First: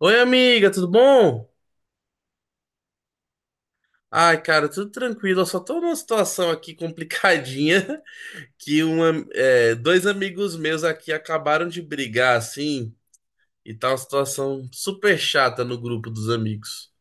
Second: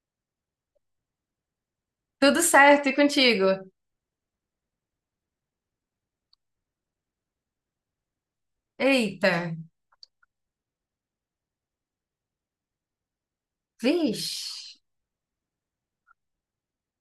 Oi, amiga, tudo bom? Tudo certo e contigo? Ai, cara, tudo tranquilo. Eu só tô numa situação aqui complicadinha que Eita, dois amigos meus aqui acabaram de brigar, assim, e tá uma situação vixe. super chata no grupo dos amigos.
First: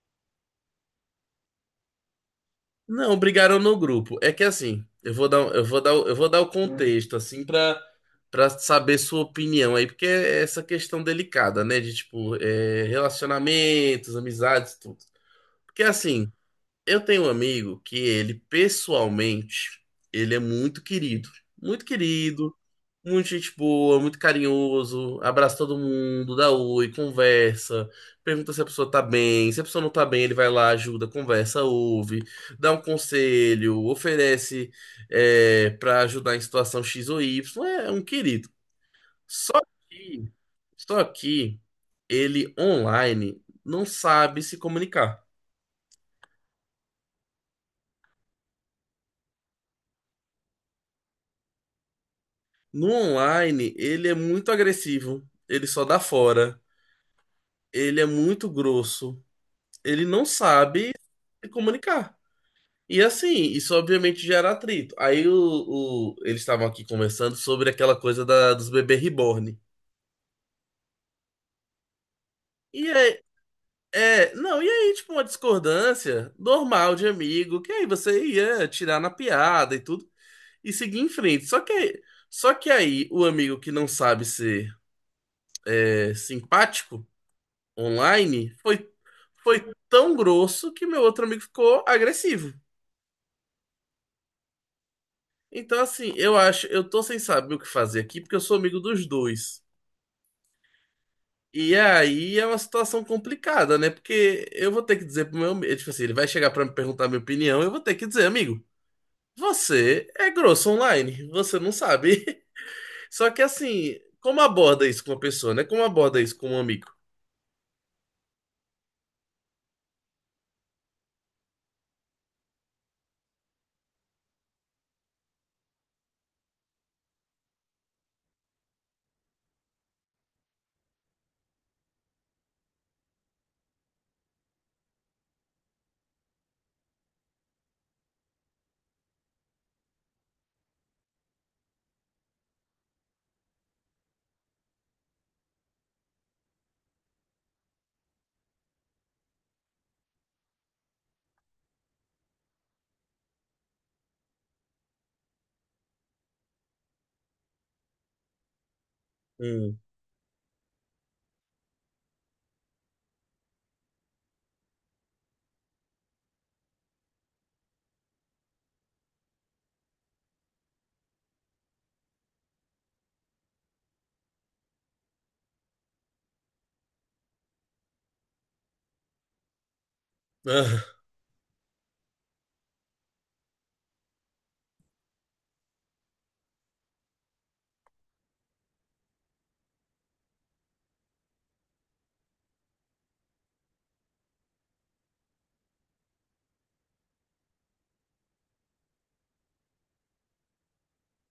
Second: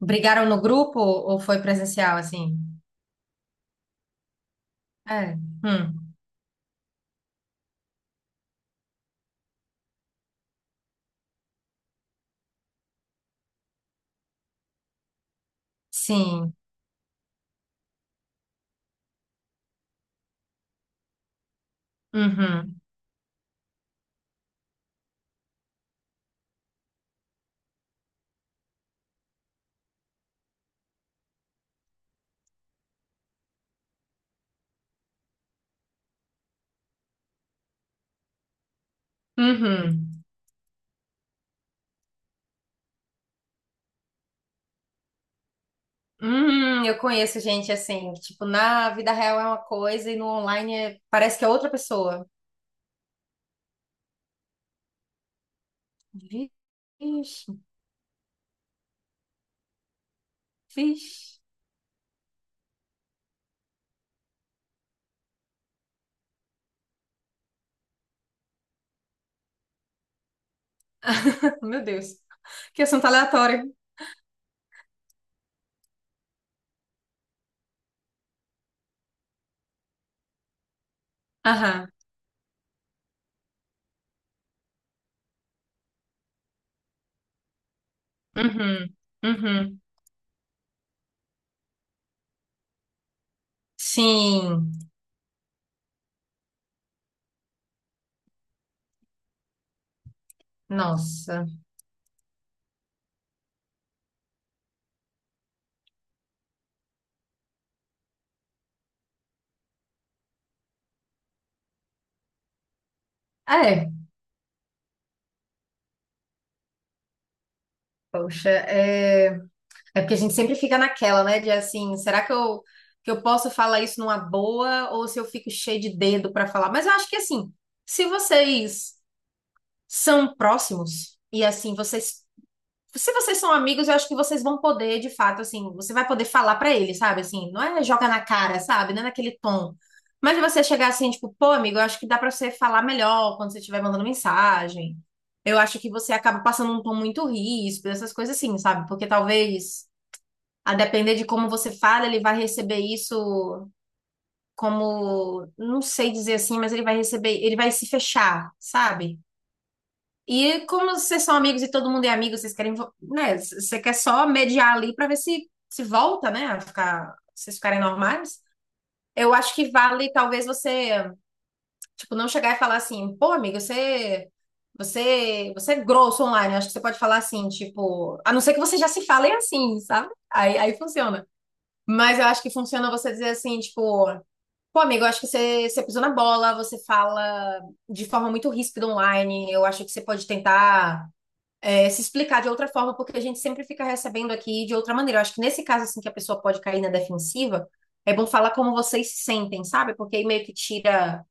Brigaram no grupo ou foi presencial assim? Não, brigaram no grupo. É que assim, É. Hum. eu vou dar o contexto, assim, pra, pra saber sua opinião aí, porque é essa questão delicada, né? De tipo, relacionamentos, amizades, tudo. Porque assim. Sim. Eu tenho um amigo que ele, pessoalmente, ele é muito querido. Muito querido, Uhum. muito gente boa, muito carinhoso, abraça todo mundo, dá oi, conversa, pergunta se a pessoa tá bem. Se a pessoa não tá bem, ele vai lá, ajuda, conversa, ouve, dá um conselho, oferece para ajudar em situação X ou Y. É um querido. Só Uhum. que, só que ele online não sabe se comunicar. Eu conheço gente assim, que, tipo, na vida real é uma coisa e no online parece que é outra pessoa. No online, ele é muito agressivo, ele só dá Vixe, fora, ele é muito grosso, ele não sabe vixe. se comunicar. E assim, isso obviamente gera atrito. Aí eles estavam aqui conversando sobre aquela coisa dos bebês reborn. Meu Deus. Que E assunto é, aleatório. é, não, e aí, tipo, uma discordância normal de amigo, que aí você ia tirar na piada e tudo, e seguir em frente. Aham. Só que aí o amigo que não sabe ser simpático online foi, Uhum. foi Uhum. tão grosso que meu outro amigo ficou agressivo. Sim. Então, assim, eu tô sem saber o que fazer aqui, porque eu sou amigo dos dois. Nossa. E aí é uma situação complicada, né? Porque eu vou ter que dizer pro meu amigo, tipo assim, ele vai chegar pra me perguntar a minha opinião, eu vou ter que dizer, amigo, você é grosso online, você não sabe. Só que É. assim, como aborda isso com uma pessoa, né? Como aborda isso com um amigo? Poxa, é. É porque a gente sempre fica naquela, né? De assim, que eu posso falar isso numa boa ou se eu fico cheio de dedo para falar? Mas eu acho que assim, se vocês são próximos e assim, se vocês são amigos, eu acho que vocês vão poder, de fato, assim, você vai poder falar para ele, sabe? Assim, não é joga na cara, sabe? Não é naquele tom. Mas você chegar assim, tipo, pô, amigo, eu acho que dá para você falar melhor quando você estiver mandando mensagem. Eu acho que você acaba passando um tom muito ríspido, essas coisas assim, sabe? Porque talvez a depender de como você fala, ele vai receber isso como, não sei dizer assim, mas ele vai receber, ele vai se fechar, sabe? Hum. E como vocês são amigos e todo mundo é amigo, né? Você quer só mediar ali pra ver se se volta, né? Vocês ficarem normais. Eu acho que vale talvez você, tipo, não chegar e falar assim, pô, amigo, você, você é grosso online. Eu acho que você pode falar assim, tipo, a não ser que vocês já se falem assim, sabe? Aí Ah, funciona. Mas eu acho que funciona você dizer assim, tipo, pô, amigo, eu acho que você pisou na bola, você fala de forma muito ríspida online. Eu acho que você pode tentar se explicar de outra forma, porque a gente sempre fica recebendo aqui de outra maneira. Eu acho que nesse caso, assim, que a pessoa pode cair na defensiva, é bom falar como vocês se sentem, sabe? Porque aí meio que tira.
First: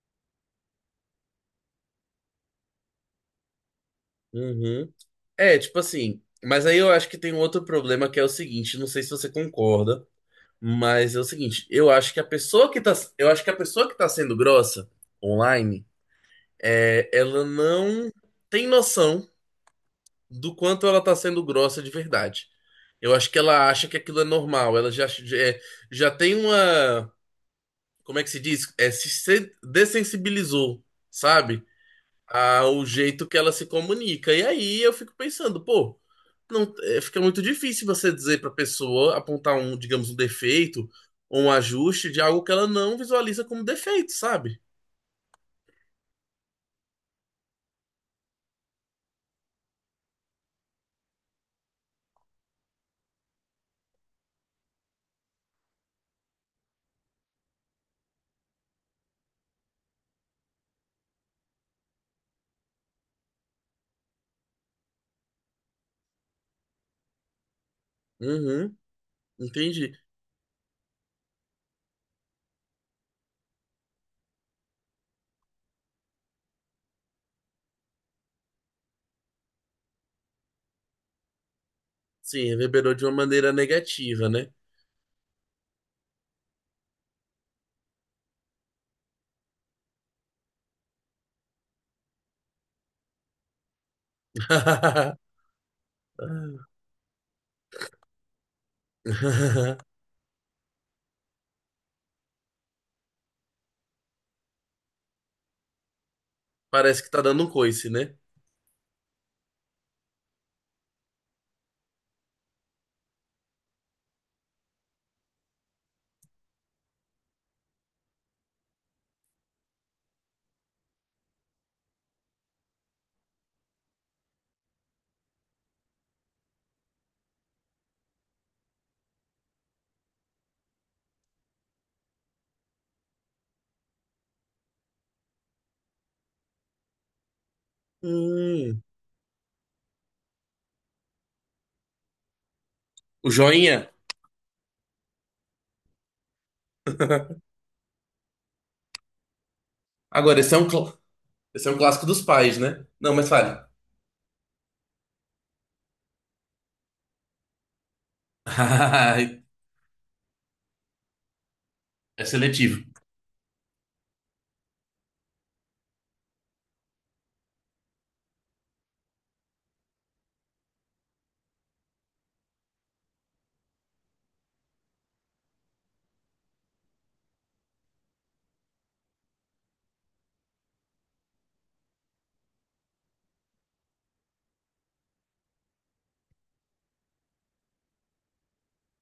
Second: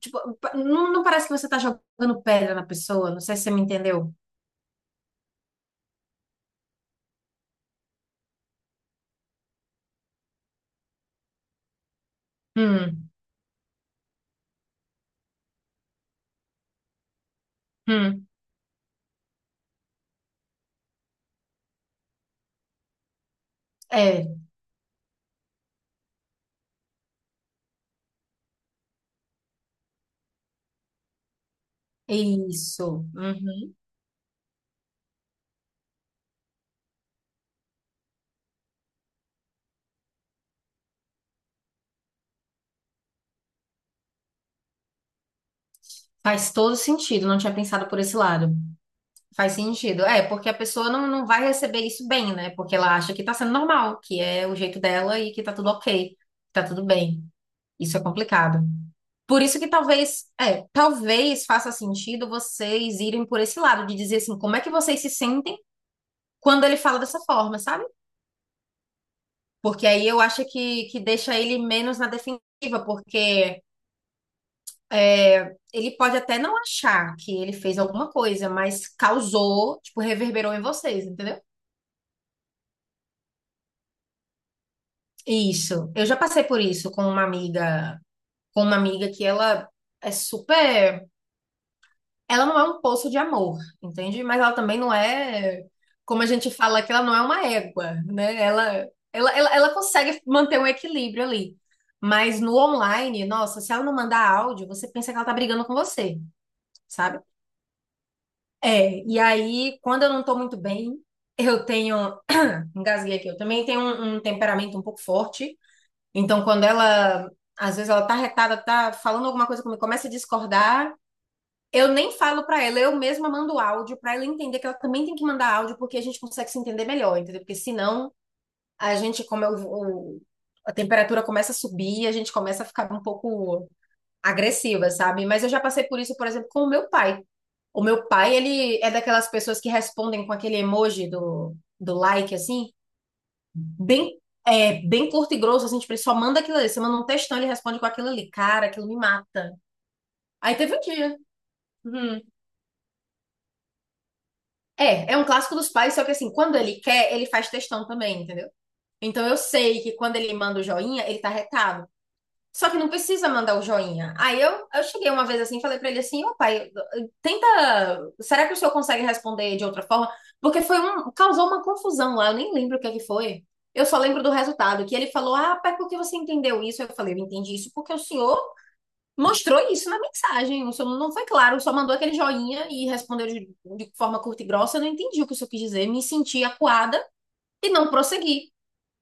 Tipo, não parece que você tá jogando pedra na pessoa. Não sei se você me entendeu. uhum. É, tipo assim, mas aí eu acho que tem um outro problema que é o seguinte, não sei se você concorda, mas é o seguinte, Hum, eu acho que a pessoa que tá sendo grossa online, é, ela não hum, tem noção do quanto ela tá sendo grossa de verdade. Eu acho que ela acha que aquilo é é, normal, ela já, já, é, já tem uma, como é que se diz? É, se se dessensibilizou, sabe? é O isso. jeito que ela se Uhum. comunica. E aí eu fico pensando, pô, não, é, fica muito difícil você dizer para pessoa apontar um, digamos, um defeito ou um ajuste de algo que ela não visualiza como defeito, sabe? Faz todo sentido, não tinha pensado por esse lado. Faz sentido. É, porque a pessoa não vai receber isso bem, né? Porque ela acha que tá sendo normal, que é o jeito dela e que tá tudo ok, que tá tudo bem. Isso é complicado. Por isso que talvez, talvez faça sentido vocês irem por esse lado, de dizer assim, como é que vocês se sentem quando ele fala dessa forma, sabe? Uhum, Porque entendi. aí eu acho que deixa ele menos na defensiva, porque ele pode até não achar que ele fez alguma coisa, mas causou, tipo, reverberou em vocês, entendeu? Sim, reverberou de uma maneira negativa, né? Isso. Eu já passei por isso com uma amiga que ela é super, ela não é um poço de amor, entende? Mas ela também não é, como a gente fala que ela não é uma égua, né? Ela consegue manter um equilíbrio ali. Mas no online, nossa, se ela não mandar áudio, você pensa que ela tá brigando com você, Parece que sabe? tá dando um coice, né? É, e aí, quando eu não tô muito bem, eu tenho, engasguei aqui, eu também tenho um temperamento um pouco forte. Então, às vezes ela tá retada, tá falando alguma coisa comigo, começa a discordar, eu nem falo pra ela, eu mesma mando áudio pra ela entender que ela também tem que mandar áudio, porque a gente consegue se entender melhor, entendeu? Porque senão a gente, como eu, o- a temperatura começa a subir, a gente começa a ficar um pouco agressiva, sabe? Mas eu já passei por isso, por exemplo, com o meu pai. O meu pai, ele Hum, é daquelas pessoas que respondem com aquele emoji do like, assim o joinha. bem, bem curto e grosso, assim, tipo, ele só manda aquilo ali. Você manda um textão, ele responde com aquilo ali. Cara, aquilo me mata. Agora, Aí teve um dia. esse é um clássico Uhum. dos pais, né? Não, mas fale. É, é um clássico dos pais, só que assim, quando ele quer, ele faz textão também, entendeu? Então eu sei que quando ele manda o joinha, ele tá retado. É Só que seletivo. não precisa mandar o joinha. Eu cheguei uma vez assim, e falei pra ele assim, ô pai, tenta, será que o senhor consegue responder de outra forma? Porque foi um, causou uma confusão lá, eu nem lembro o que é que foi. Eu só lembro do resultado, que ele falou, ah, pai, por que você entendeu isso? Eu falei, eu entendi isso porque o senhor mostrou isso na mensagem. O senhor não foi claro, só mandou aquele joinha e respondeu de forma curta e grossa. Eu não entendi o que o senhor quis dizer, me senti acuada e não prossegui.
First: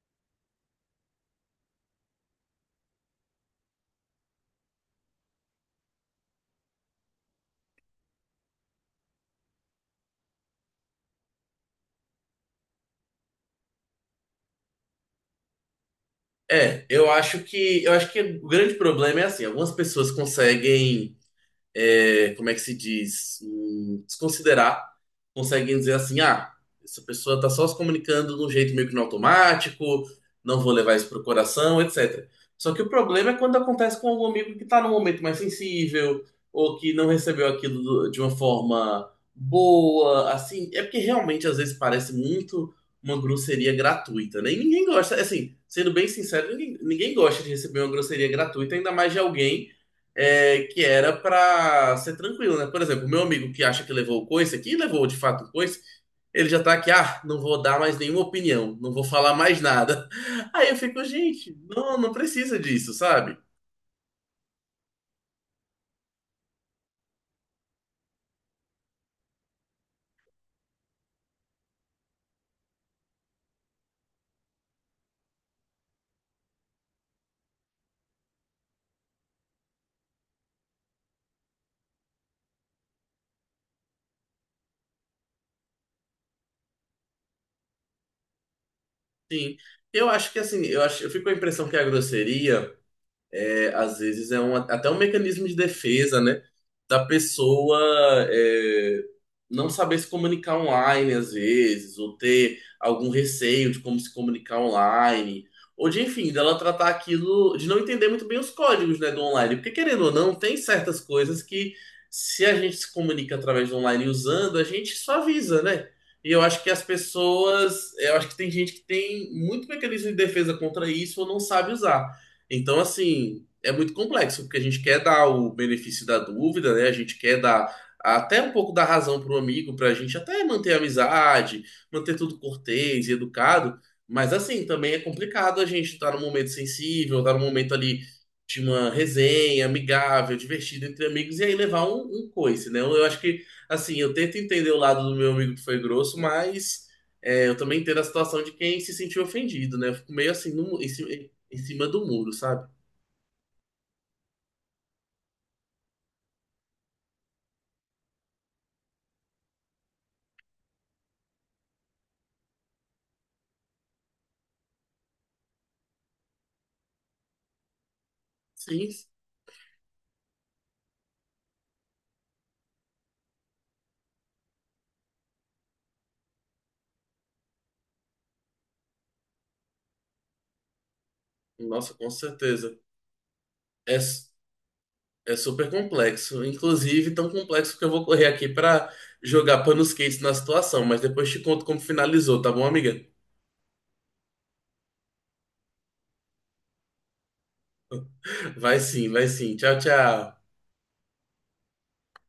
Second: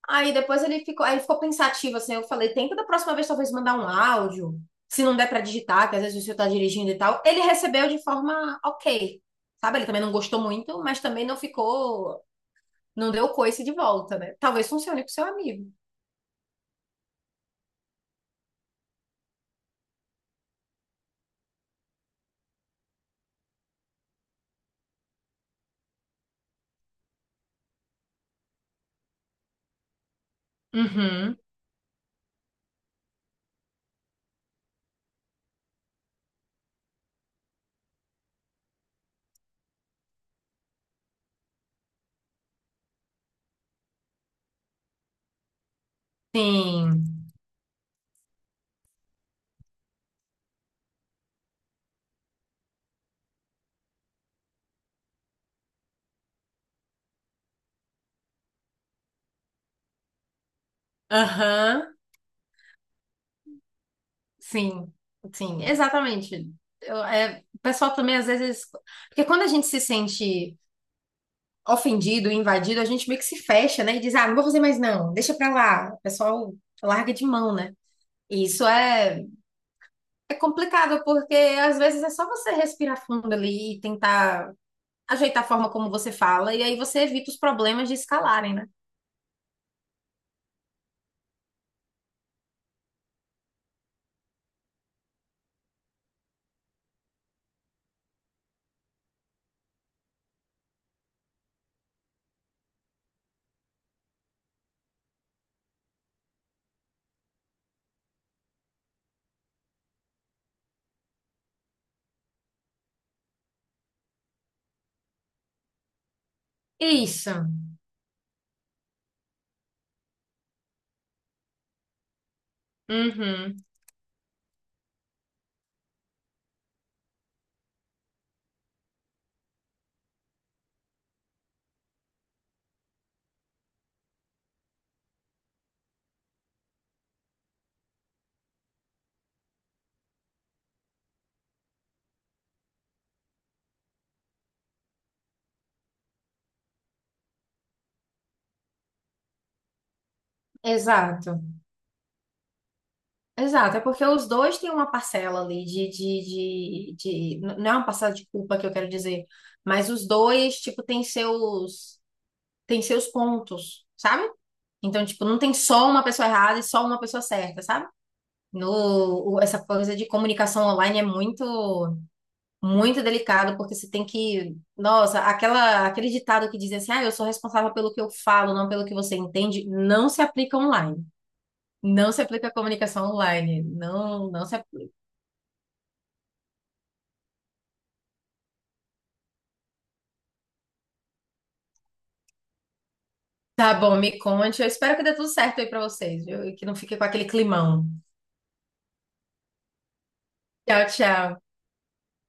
Aí ele ficou pensativo, assim, eu falei, tenta da próxima vez talvez mandar um áudio, se não der pra digitar, que às vezes o senhor tá dirigindo e tal. Ele recebeu de forma ok, sabe? Ele também não gostou muito, mas também não ficou, não deu coice de volta, né? Talvez funcione pro seu amigo. É, eu acho que o grande problema é assim, algumas pessoas conseguem é, como é que se diz, desconsiderar, conseguem dizer assim, ah, essa pessoa está só se comunicando de um jeito meio que no automático, não vou levar isso pro Uhum. coração, etc. Só que o problema é quando acontece com algum amigo que está num momento mais sensível, ou que não recebeu aquilo de uma forma boa, assim, é porque realmente às vezes parece muito uma grosseria gratuita, né? E ninguém gosta, assim, sendo bem sincero, Sim. ninguém gosta de receber uma grosseria gratuita, ainda mais de alguém que era pra ser tranquilo, né? Por exemplo, meu amigo que acha que levou o coice aqui, levou de fato o coice, ele já tá aqui, ah, não vou dar mais nenhuma opinião, não vou falar mais nada. Aí eu fico, gente, Aham. não, não precisa disso, sabe? Sim. Sim, exatamente. É, o pessoal também às vezes, porque quando a gente se sente ofendido, invadido, a gente meio que se fecha, né? E diz, ah, não vou fazer mais não, deixa pra lá. O pessoal larga de mão, né? E isso é complicado, porque às vezes é só você respirar fundo ali e tentar ajeitar a forma como você fala, e aí você evita os problemas de escalarem, né? Sim. Eu acho que assim, eu acho, eu fico com a impressão que é a grosseria. É às vezes é um, até um mecanismo de defesa, né? Da pessoa é, não saber se comunicar online, às vezes, ou ter algum receio de como se comunicar online, ou de, enfim, dela tratar aquilo, de não entender muito bem os códigos, né, do online. Porque, querendo ou não, tem certas coisas que, se a gente se comunica através do online usando, a gente suaviza, né? E eu acho que as Isso, pessoas, eu acho que tem gente que tem muito mecanismo de defesa contra isso ou não sabe usar. Então, assim, uhum, é muito complexo, porque a gente quer dar o benefício da dúvida, né? A gente quer dar até um pouco da razão para o amigo, para a gente até manter a amizade, manter tudo cortês e educado. Mas assim, também é complicado a gente estar num momento sensível, estar num momento ali de uma resenha amigável, divertida entre amigos, e aí levar um, um coice, né? Eu acho que, assim, eu tento entender o lado do meu amigo que foi grosso, mas é, eu também entendo a situação de quem se sentiu ofendido, né? Eu fico meio assim, no, mu- exato, em cima do muro, sabe? exato. É porque os dois têm uma parcela ali Não é uma parcela de culpa que eu quero dizer, mas os dois, tipo, têm seus pontos, sabe? Então, tipo, não tem só uma pessoa errada e só uma pessoa certa, sabe? Sim, No, o- essa coisa de comunicação online é muito, muito delicado, porque você tem que, nossa, aquele ditado que diz assim, ah, eu sou responsável pelo que eu falo, não pelo que você entende, não se aplica online. nossa, com Não se aplica à certeza. comunicação online. É, s- Não se aplica. É super complexo. Inclusive, tão complexo que eu vou correr aqui pra jogar panos quentes na situação. Mas depois te conto como finalizou, tá bom, amiga? Tá bom, me conte. Eu espero que dê tudo certo aí pra vocês, viu? E que não fique com aquele climão. Vai sim, vai sim. Tchau, tchau. Tchau, tchau.